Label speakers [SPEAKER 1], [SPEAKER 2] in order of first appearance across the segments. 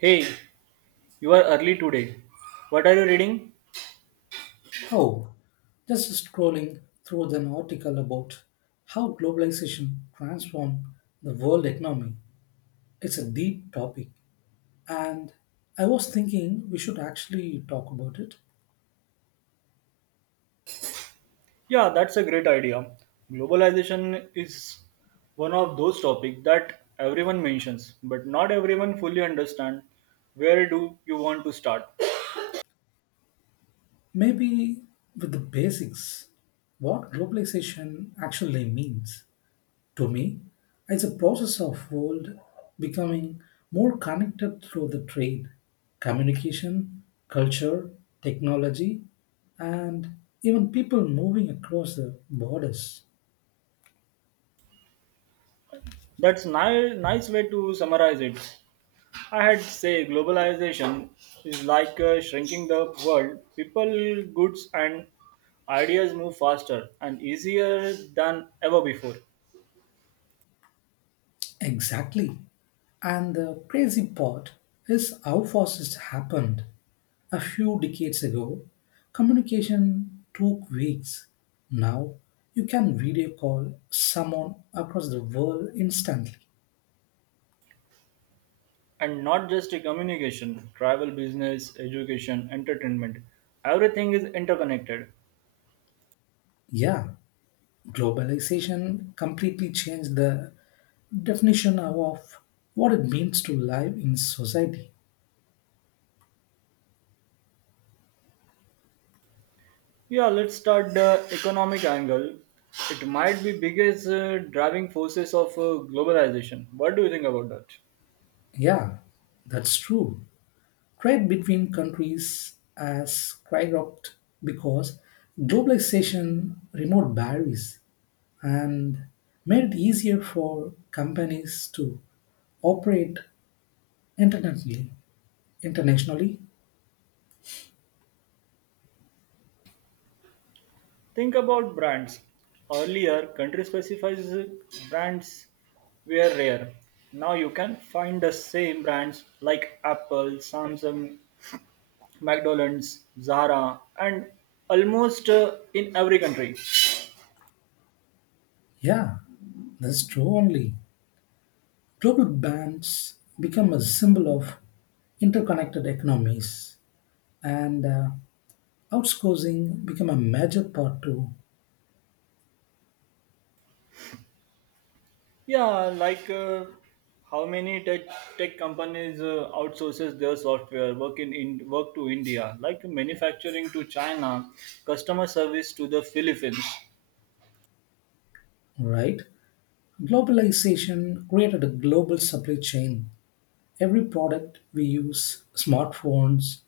[SPEAKER 1] Hey, you are early today. What are you reading?
[SPEAKER 2] Oh, just scrolling through an article about how globalization transformed the world economy. It's a deep topic, and I was thinking we should actually talk about it.
[SPEAKER 1] Yeah, that's a great idea. Globalization is one of those topics that everyone mentions, but not everyone fully understand. Where do you want to start?
[SPEAKER 2] Maybe with the basics, what globalization actually means. To me, it's a process of world becoming more connected through the trade, communication, culture, technology, and even people moving across the borders.
[SPEAKER 1] Nice way to summarize it. I had say globalization is like shrinking the world. People, goods, and ideas move faster and easier than ever before.
[SPEAKER 2] Exactly. And the crazy part is how fast it happened. A few decades ago, communication took weeks. Now, you can video call someone across the world instantly.
[SPEAKER 1] And not just a communication, travel, business, education, entertainment, everything is interconnected.
[SPEAKER 2] Yeah, globalization completely changed the definition of what it means to live in society.
[SPEAKER 1] Yeah, let's start the economic angle. It might be biggest driving forces of globalization. What do you think about that?
[SPEAKER 2] Yeah, that's true. Trade between countries has skyrocketed because globalization removed barriers and made it easier for companies to operate internationally. Internationally,
[SPEAKER 1] Think about brands. Earlier country specifies brands were rare. Now you can find the same brands like Apple, Samsung, McDonald's, Zara, and almost in every country.
[SPEAKER 2] yeah, that's true only. Global bands become a symbol of interconnected economies, and outsourcing become a major part too,
[SPEAKER 1] Yeah, like how many tech companies outsources their software work in work to India, like manufacturing to China, customer service to the Philippines.
[SPEAKER 2] right? Globalization created a global supply chain. Every product we use, smartphones,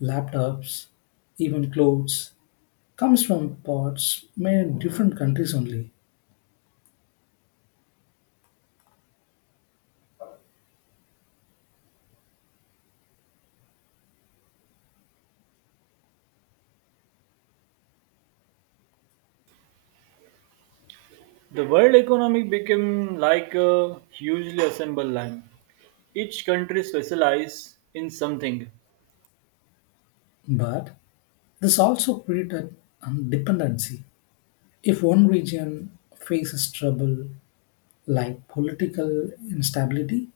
[SPEAKER 2] laptops, even clothes, comes from parts made in different countries only.
[SPEAKER 1] The world economy became like a hugely assembled line. Each country specializes in something.
[SPEAKER 2] But this also created dependency. If one region faces trouble, like political instability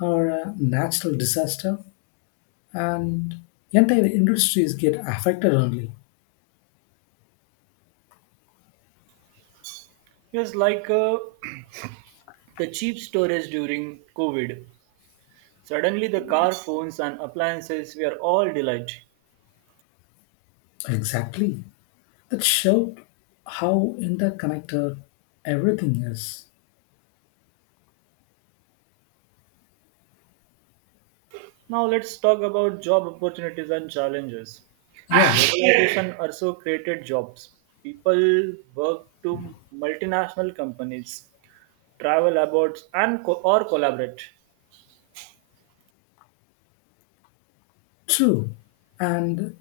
[SPEAKER 2] or a natural disaster, and entire industries get affected only.
[SPEAKER 1] Yes, like the cheap storage during COVID. Suddenly, the car, phones, and appliances were all delight.
[SPEAKER 2] Exactly. That showed how interconnected everything is.
[SPEAKER 1] Now, let's talk about job opportunities and challenges.
[SPEAKER 2] Yeah,
[SPEAKER 1] Globalization also created jobs. People work to multinational companies, travel abroad, and or collaborate.
[SPEAKER 2] true. And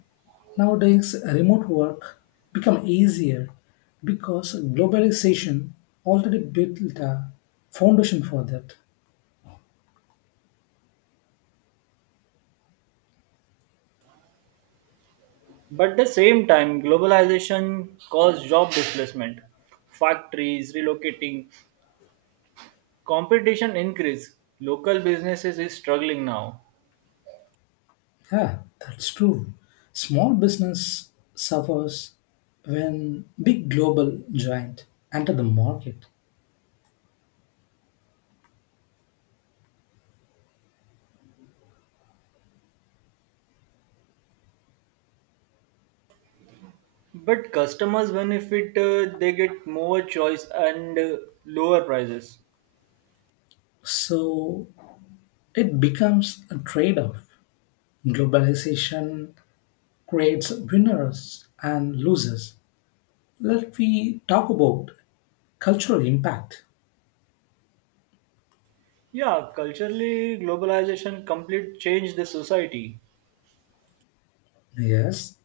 [SPEAKER 2] nowadays, remote work become easier because globalization already built a foundation for that.
[SPEAKER 1] But at the same time, globalization caused job displacement. Factories relocating, competition increase. Local businesses is struggling now.
[SPEAKER 2] Yeah, that's true. Small business suffers when big global giant enter the market.
[SPEAKER 1] But customers benefit, they get more choice and lower prices.
[SPEAKER 2] So it becomes a trade-off. Globalization creates winners and losers. Let we talk about cultural impact.
[SPEAKER 1] Yeah, culturally, globalization complete changed the society.
[SPEAKER 2] Yes,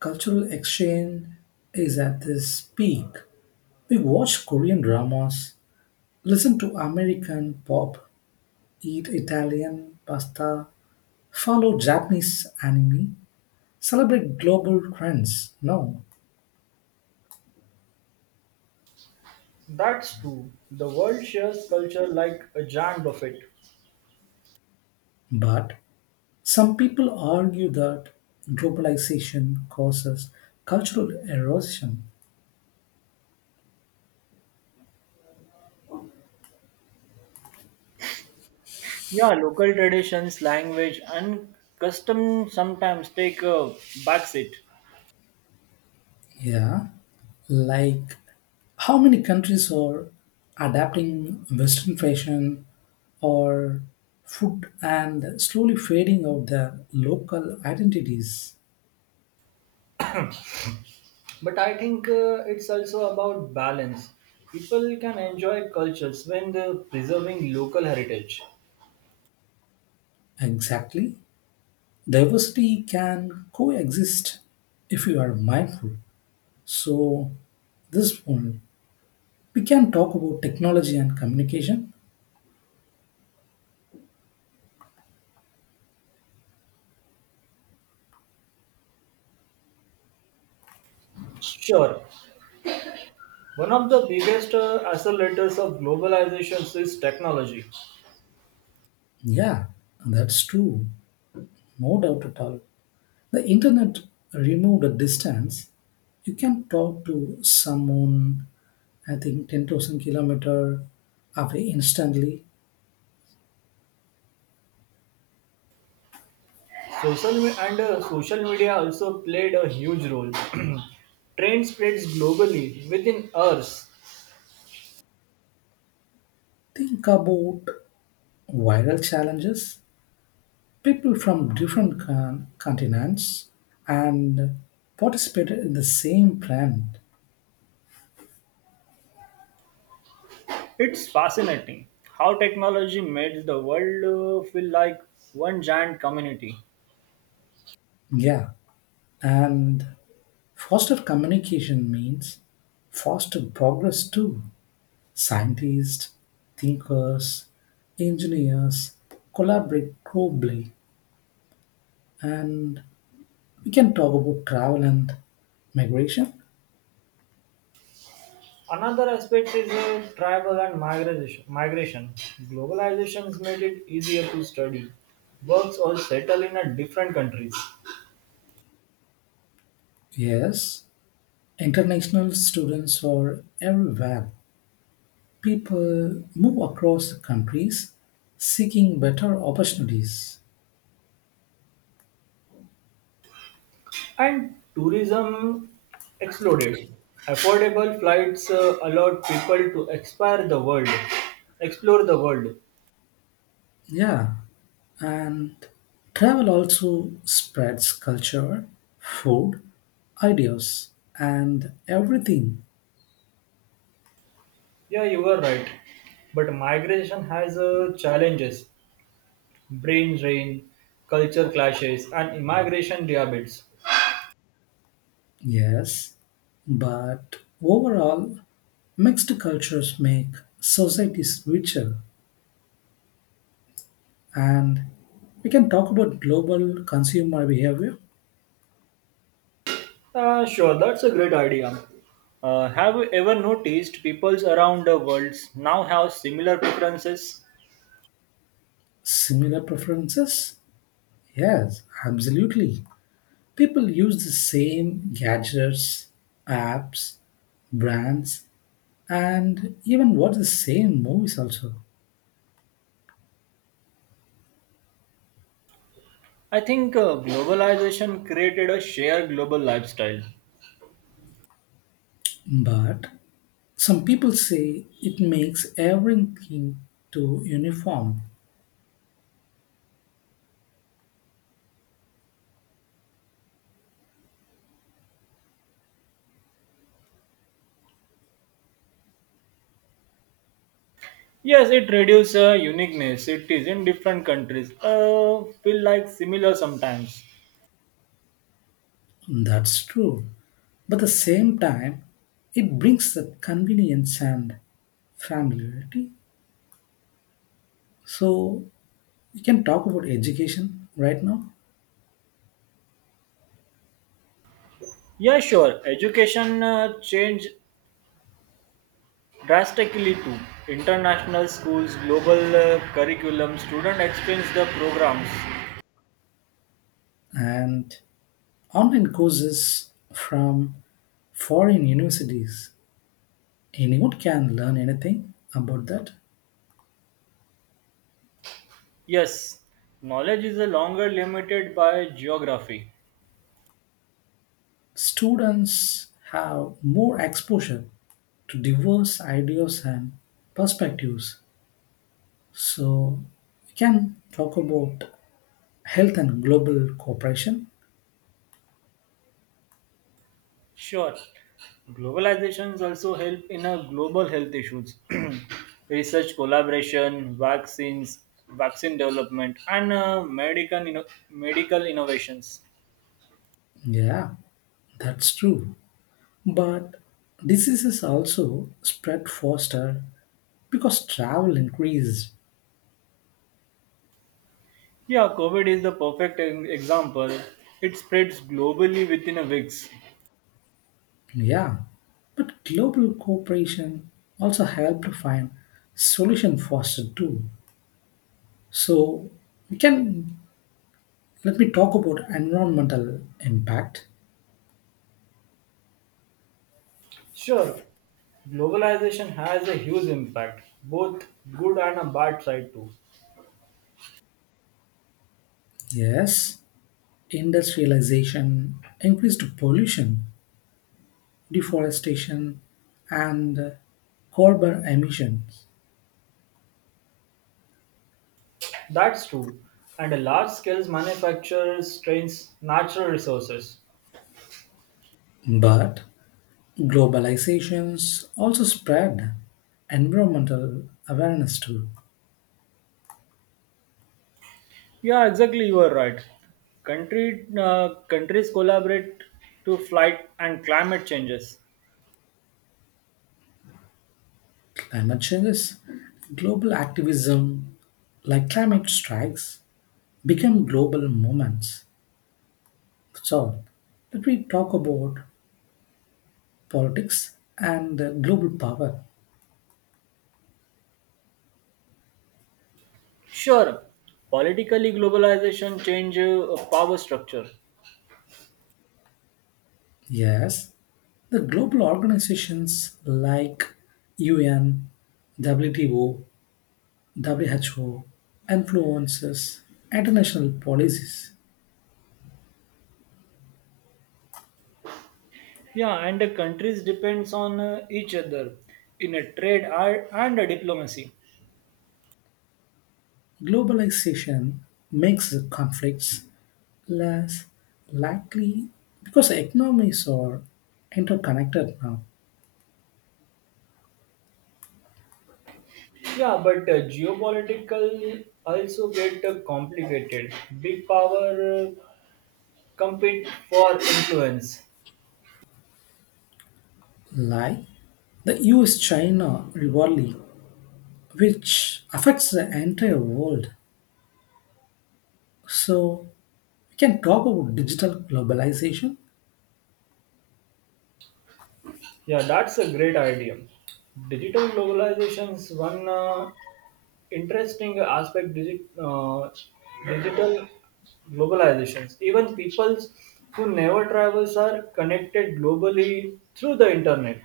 [SPEAKER 2] cultural exchange is at this peak. We watch Korean dramas, listen to American pop, eat Italian pasta, follow Japanese anime, celebrate global trends. No.
[SPEAKER 1] That's true. The world shares culture like a giant buffet.
[SPEAKER 2] But some people argue that globalization causes cultural erosion.
[SPEAKER 1] Yeah, local traditions, language, and custom sometimes take a backseat.
[SPEAKER 2] Yeah. Like how many countries are adapting Western fashion or food and slowly fading out their local identities?
[SPEAKER 1] But I think it's also about balance. People can enjoy cultures when they're preserving local heritage.
[SPEAKER 2] Exactly. Diversity can coexist if you are mindful. So, this one, we can talk about technology and communication.
[SPEAKER 1] Sure, one of the biggest accelerators of globalization is technology.
[SPEAKER 2] Yeah, that's true. No doubt at all. The internet removed a distance. You can talk to someone, I think, 10,000 kilometer away instantly.
[SPEAKER 1] Social me- and social media also played a huge role. Trend spreads globally within hours.
[SPEAKER 2] Think about viral challenges. People from different continents and participated in the same brand.
[SPEAKER 1] It's fascinating how technology makes the world feel like one giant community.
[SPEAKER 2] Yeah, and faster communication means faster progress too. Scientists, thinkers, engineers collaborate globally, and we can talk about travel and migration.
[SPEAKER 1] Another aspect is travel and migration. Globalization has made it easier to study, works or settle in a different countries.
[SPEAKER 2] Yes, international students are everywhere. People move across countries seeking better opportunities.
[SPEAKER 1] And tourism exploded. Affordable flights allowed people to explore the world.
[SPEAKER 2] Yeah, and travel also spreads culture, food, ideas, and everything.
[SPEAKER 1] Yeah, you were right. But migration has challenges. Brain drain, culture clashes, and immigration debates.
[SPEAKER 2] Yes, but overall, mixed cultures make societies richer. And we can talk about global consumer behavior,
[SPEAKER 1] Sure, that's a great idea. Have you ever noticed peoples around the world now have similar preferences?
[SPEAKER 2] similar preferences. Yes, absolutely. People use the same gadgets, apps, brands, and even watch the same movies also.
[SPEAKER 1] I think globalization created a shared global lifestyle.
[SPEAKER 2] But some people say it makes everything too uniform.
[SPEAKER 1] Yes, it reduces uniqueness. It is in different countries. Feel like similar sometimes.
[SPEAKER 2] That's true. But at the same time, it brings the convenience and familiarity. So we can talk about education right now
[SPEAKER 1] Yeah, sure. Education change drastically too, international schools' global curriculum student experience the programs.
[SPEAKER 2] and online courses from foreign universities. Anyone can learn anything about that.
[SPEAKER 1] Yes, knowledge is no longer limited by geography.
[SPEAKER 2] Students have more exposure to diverse ideas and perspectives. So we can talk about health and global cooperation.
[SPEAKER 1] Sure, globalizations also help in a global health issues, research collaboration, vaccines, vaccine development, and medical innovations.
[SPEAKER 2] Yeah, that's true. But diseases also spread faster because travel increased.
[SPEAKER 1] Yeah, COVID is the perfect example. It spreads globally within a weeks.
[SPEAKER 2] Yeah, but global cooperation also helped to find solution faster too. So we can let me talk about environmental impact.
[SPEAKER 1] Sure, globalization has a huge impact, both good and a bad side too.
[SPEAKER 2] Yes, industrialization, increased pollution, deforestation, and carbon emissions.
[SPEAKER 1] That's true. And a large scale manufacturers strains natural resources.
[SPEAKER 2] But globalizations also spread environmental awareness to
[SPEAKER 1] Yeah, exactly. You are right. Country countries collaborate to fight and climate changes.
[SPEAKER 2] climate changes. Global activism, like climate strikes, became global movements. So, let me talk about politics and global power.
[SPEAKER 1] Sure, politically globalization change power structure.
[SPEAKER 2] Yes, the global organizations like UN, WTO, WHO influences international policies.
[SPEAKER 1] Yeah, and the countries depends on each other in a trade and a diplomacy.
[SPEAKER 2] Globalization makes the conflicts less likely because economies are interconnected now.
[SPEAKER 1] Yeah, but geopolitical also get complicated. Big power compete for influence.
[SPEAKER 2] Like the US China rivalry, which affects the entire world. So, we can talk about digital globalization.
[SPEAKER 1] Yeah, that's a great idea. Digital globalization's one interesting aspect. Digital globalizations. Even peoples who never travels are connected globally through the internet.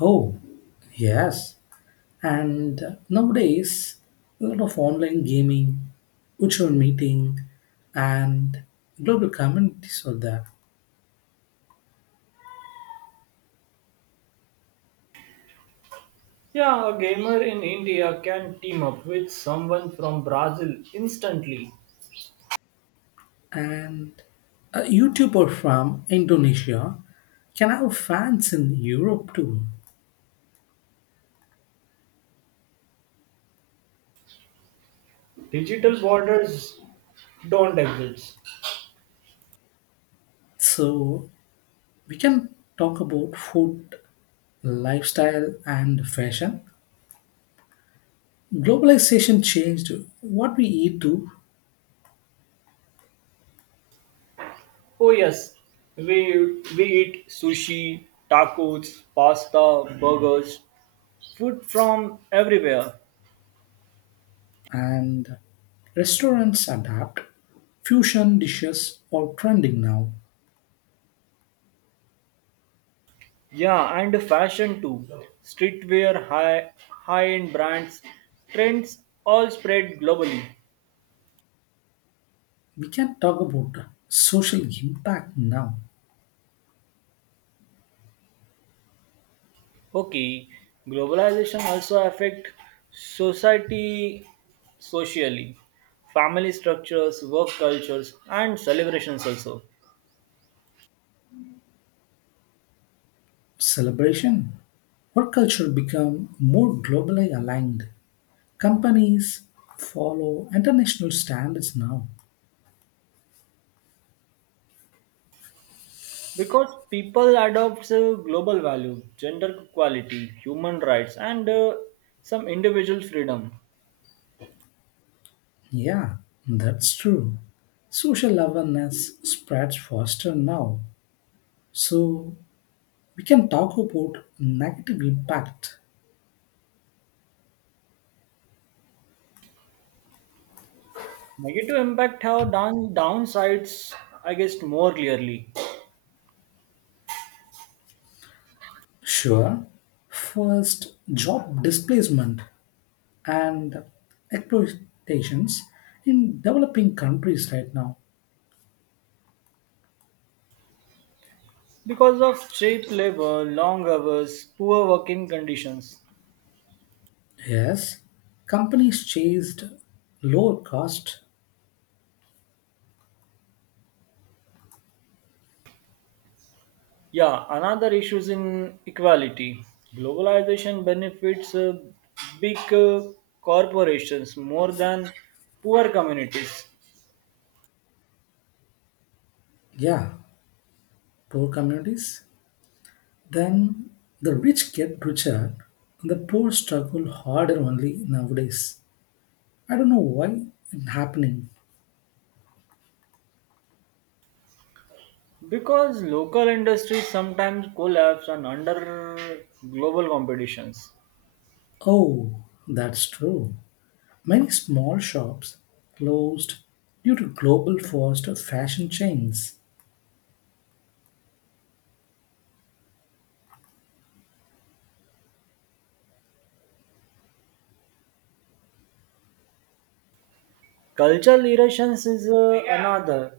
[SPEAKER 2] Oh, yes. And nowadays, a lot of online gaming, virtual meeting, and global communities are there.
[SPEAKER 1] Yeah, a gamer in India can team up with someone from Brazil instantly.
[SPEAKER 2] And a YouTuber from Indonesia can have fans in Europe too.
[SPEAKER 1] Digital borders don't exist.
[SPEAKER 2] So we can talk about food, lifestyle, and fashion. Globalization changed what we eat too,
[SPEAKER 1] Oh yes, we eat sushi, tacos, pasta, burgers, food from everywhere.
[SPEAKER 2] and restaurants adapt. Fusion dishes are trending now.
[SPEAKER 1] Yeah, and fashion too. Streetwear, high-end brands, trends all spread globally.
[SPEAKER 2] We can talk about social impact now.
[SPEAKER 1] Okay, globalization also affect society socially, family structures, work cultures, and celebrations also.
[SPEAKER 2] Celebration. Work culture become more globally aligned. Companies follow international standards now.
[SPEAKER 1] Because people adopt global values, gender equality, human rights, and some individual freedom.
[SPEAKER 2] Yeah, that's true. Social awareness spreads faster now. So we can talk about negative impact.
[SPEAKER 1] Negative impact have downsides, I guess, more clearly
[SPEAKER 2] Sure. First, job displacement and exploitations in developing countries right now.
[SPEAKER 1] because of cheap labor, long hours, poor working conditions.
[SPEAKER 2] Yes, companies chased lower cost,
[SPEAKER 1] Yeah, another issue is in equality. Globalization benefits big corporations more than poor communities.
[SPEAKER 2] yeah, poor communities. Then the rich get richer, and the poor struggle harder only nowadays. I don't know why it's happening.
[SPEAKER 1] Because local industries sometimes collapse and under global competitions.
[SPEAKER 2] Oh, that's true. Many small shops closed due to global fast fashion chains.
[SPEAKER 1] Cultural erosions is another.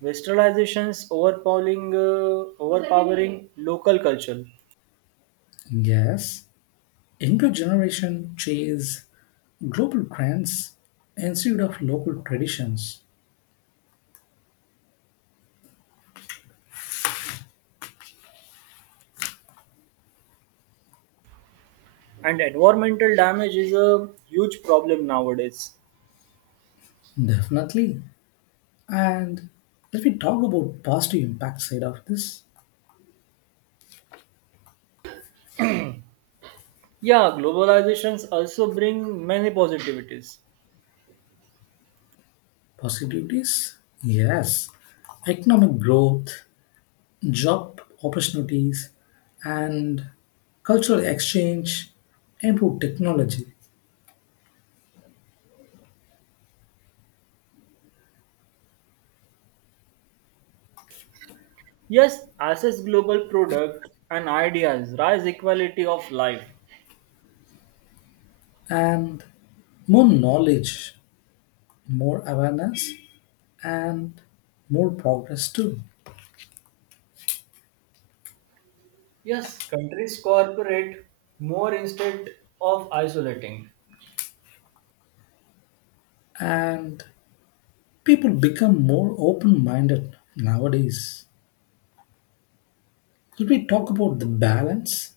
[SPEAKER 1] Overpowering local culture.
[SPEAKER 2] Yes, younger generation chase global trends instead of local traditions.
[SPEAKER 1] And environmental damage is a huge problem nowadays.
[SPEAKER 2] Definitely. And let me talk about positive impact side of this.
[SPEAKER 1] Yeah, globalizations also bring many positivities.
[SPEAKER 2] Positivities? Yes. Economic growth, job opportunities, and cultural exchange, improved technology,
[SPEAKER 1] Yes, access global product and ideas, rise equality of life.
[SPEAKER 2] and more knowledge, more awareness, and more progress too.
[SPEAKER 1] Yes, countries cooperate more instead of isolating.
[SPEAKER 2] And people become more open minded nowadays. Could we talk about the balance?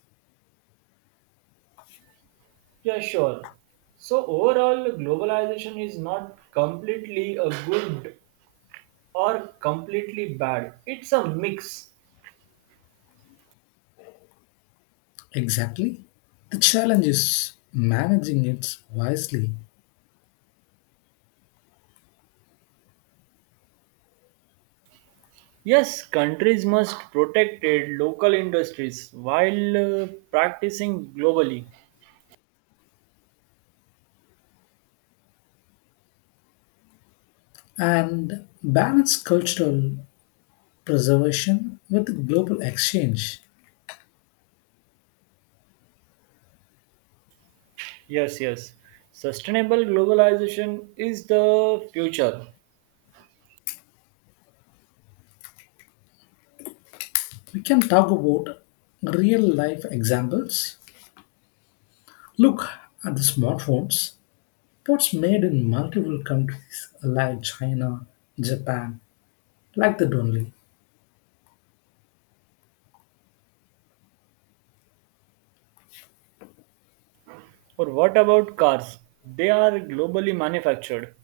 [SPEAKER 1] Yeah, sure. So, overall, globalization is not completely a good or completely bad, it's a mix.
[SPEAKER 2] Exactly. The challenge is managing it wisely
[SPEAKER 1] Yes, countries must protect their local industries while practicing globally.
[SPEAKER 2] and balance cultural preservation with global exchange.
[SPEAKER 1] Yes, yes. Sustainable globalization is the future.
[SPEAKER 2] We can talk about real life examples. Look at the smartphones pots made in multiple countries like China, Japan, like that only.
[SPEAKER 1] Or what about cars? They are globally manufactured.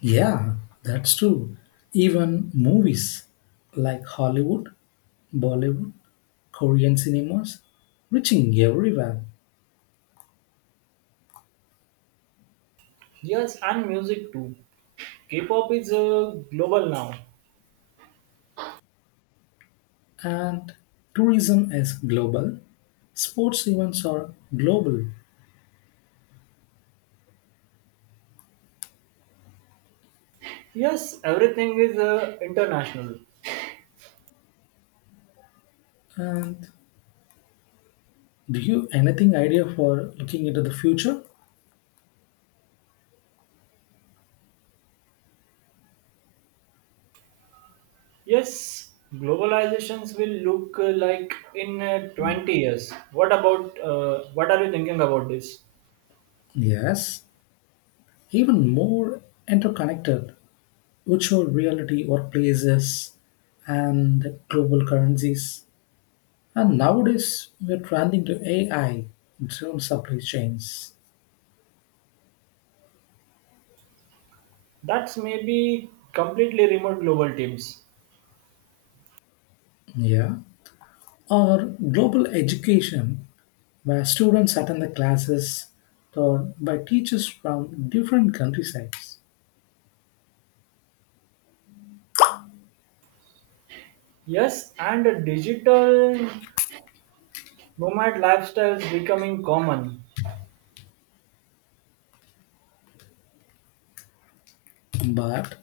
[SPEAKER 2] Yeah, that's true. Even movies like Hollywood, Bollywood, Korean cinemas, reaching everywhere.
[SPEAKER 1] Yes, and music too. K-pop is global now.
[SPEAKER 2] And tourism is global. Sports events are global.
[SPEAKER 1] Yes, everything is international.
[SPEAKER 2] And do you anything idea for looking into the future?
[SPEAKER 1] Yes, globalizations will look like in 20 years. What about what are you thinking about this?
[SPEAKER 2] Yes, even more interconnected. Virtual reality workplaces and global currencies. And nowadays, we are trending to AI driven supply chains.
[SPEAKER 1] That's maybe completely remote global teams.
[SPEAKER 2] Yeah. Or global education, where students attend the classes taught by teachers from different countrysides.
[SPEAKER 1] Yes, and a digital nomad lifestyles becoming common.
[SPEAKER 2] But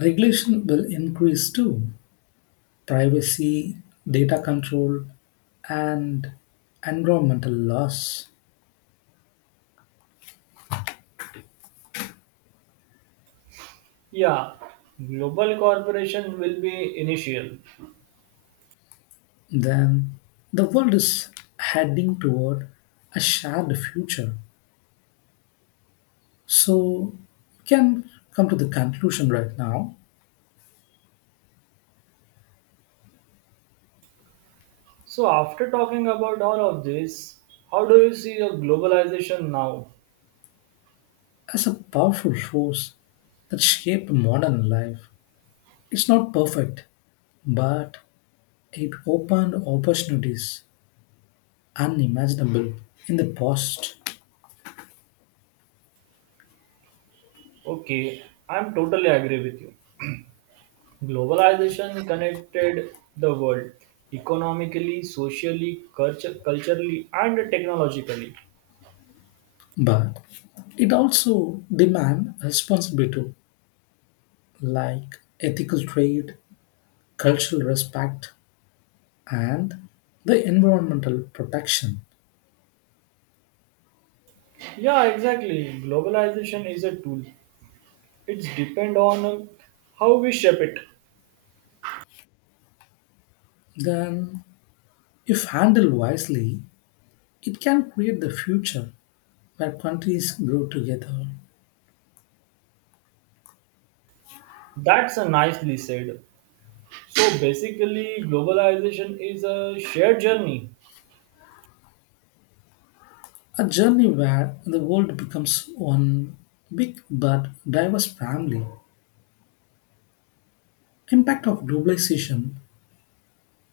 [SPEAKER 2] regulation will increase too. Privacy, data control, and environmental laws.
[SPEAKER 1] Yeah, global corporation will be initial.
[SPEAKER 2] Then the world is heading toward a shared future. So we can come to the conclusion right now
[SPEAKER 1] So after talking about all of this, how do you see a globalization now?
[SPEAKER 2] as a powerful force that shaped modern life. It's not perfect, but it opened opportunities unimaginable in the past.
[SPEAKER 1] Okay, I'm totally agree with you. Globalization connected the world economically, socially, culturally, and technologically.
[SPEAKER 2] But it also demands responsibility like ethical trade, cultural respect, and the environmental protection,
[SPEAKER 1] Yeah, exactly. Globalization is a tool. It's depend on how we shape it.
[SPEAKER 2] then, if handled wisely, it can create the future where countries grow together.
[SPEAKER 1] That's a nicely said. So basically, globalization is a shared journey.
[SPEAKER 2] A journey where the world becomes one big but diverse family. Impact of globalization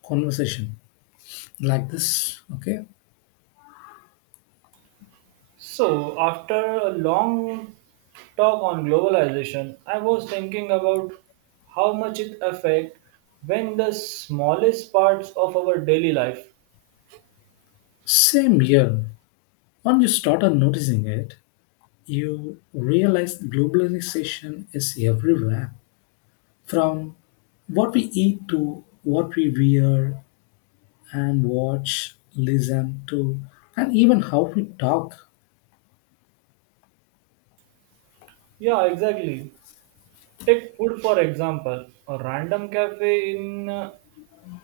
[SPEAKER 2] conversation like this, okay?
[SPEAKER 1] So, after a long talk on globalization, I was thinking about how much it affects when the smallest parts of our daily life.
[SPEAKER 2] Same year, once you started noticing it, you realize globalization is everywhere from what we eat to what we wear and watch, listen to, and even how we talk.
[SPEAKER 1] Yeah, exactly. Take food for example. A random cafe in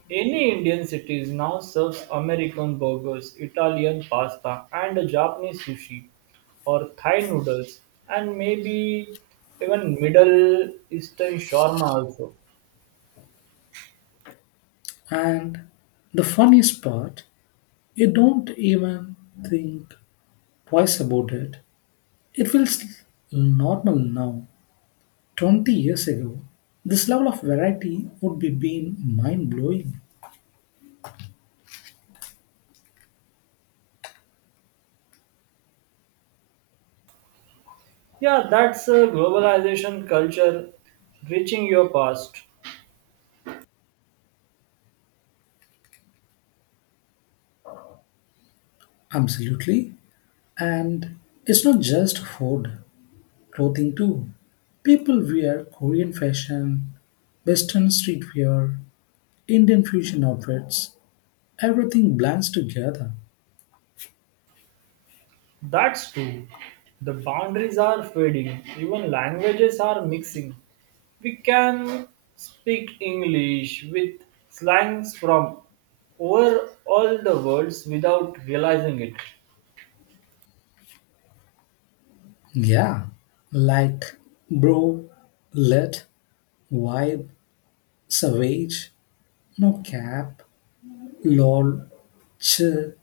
[SPEAKER 1] any Indian cities now serves American burgers, Italian pasta, and a Japanese sushi or Thai noodles, and maybe even Middle Eastern shawarma also.
[SPEAKER 2] And the funniest part, you don't even think twice about it. It feels normal now. 20 years ago, this level of variety would be been mind blowing.
[SPEAKER 1] Yeah, that's a globalization culture reaching your past.
[SPEAKER 2] Absolutely. And it's not just food. Clothing too. People wear Korean fashion, Western streetwear, Indian fusion outfits. Everything blends together.
[SPEAKER 1] That's true. The boundaries are fading, even languages are mixing. We can speak English with slangs from over all the worlds without realizing it.
[SPEAKER 2] Yeah, like bro, let, vibe, savage, no cap, lol, chill.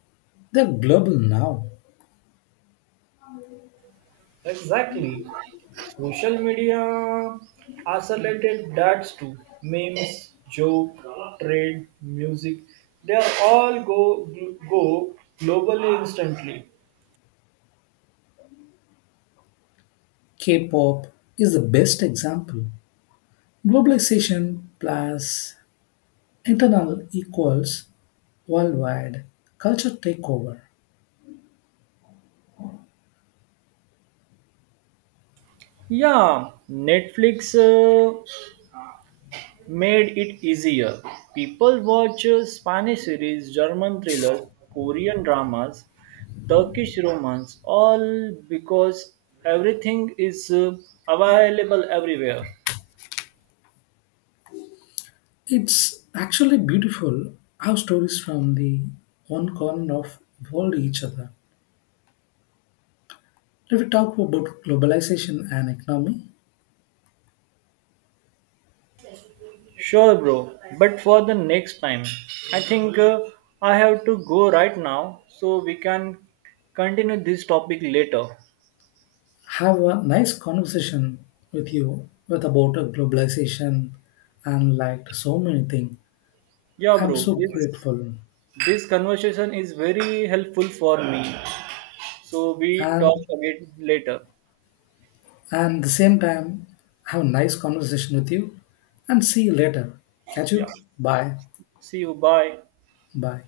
[SPEAKER 2] They're global now.
[SPEAKER 1] Exactly. Social media isolated dads too. Memes, joke, trend, music. They are all go globally instantly.
[SPEAKER 2] K-pop is the best example. Globalization plus internal equals worldwide culture takeover.
[SPEAKER 1] Yeah, Netflix made it easier. People watch Spanish series, German thrillers, Korean dramas, Turkish romance, all because everything is available everywhere.
[SPEAKER 2] It's actually beautiful how stories from the one corner of world each other. If we talk about globalization and economy,
[SPEAKER 1] Sure, bro, but for the next time, I think I have to go right now so we can continue this topic later.
[SPEAKER 2] have a nice conversation with you with about a globalization and liked so many things.
[SPEAKER 1] Yeah,
[SPEAKER 2] I'm
[SPEAKER 1] bro,
[SPEAKER 2] so
[SPEAKER 1] this
[SPEAKER 2] grateful
[SPEAKER 1] this conversation is very helpful for me. So we talk
[SPEAKER 2] and
[SPEAKER 1] again later.
[SPEAKER 2] and the same time have a nice conversation with you and see you later. Catch
[SPEAKER 1] Yeah.
[SPEAKER 2] you. Bye.
[SPEAKER 1] See you. Bye.
[SPEAKER 2] Bye.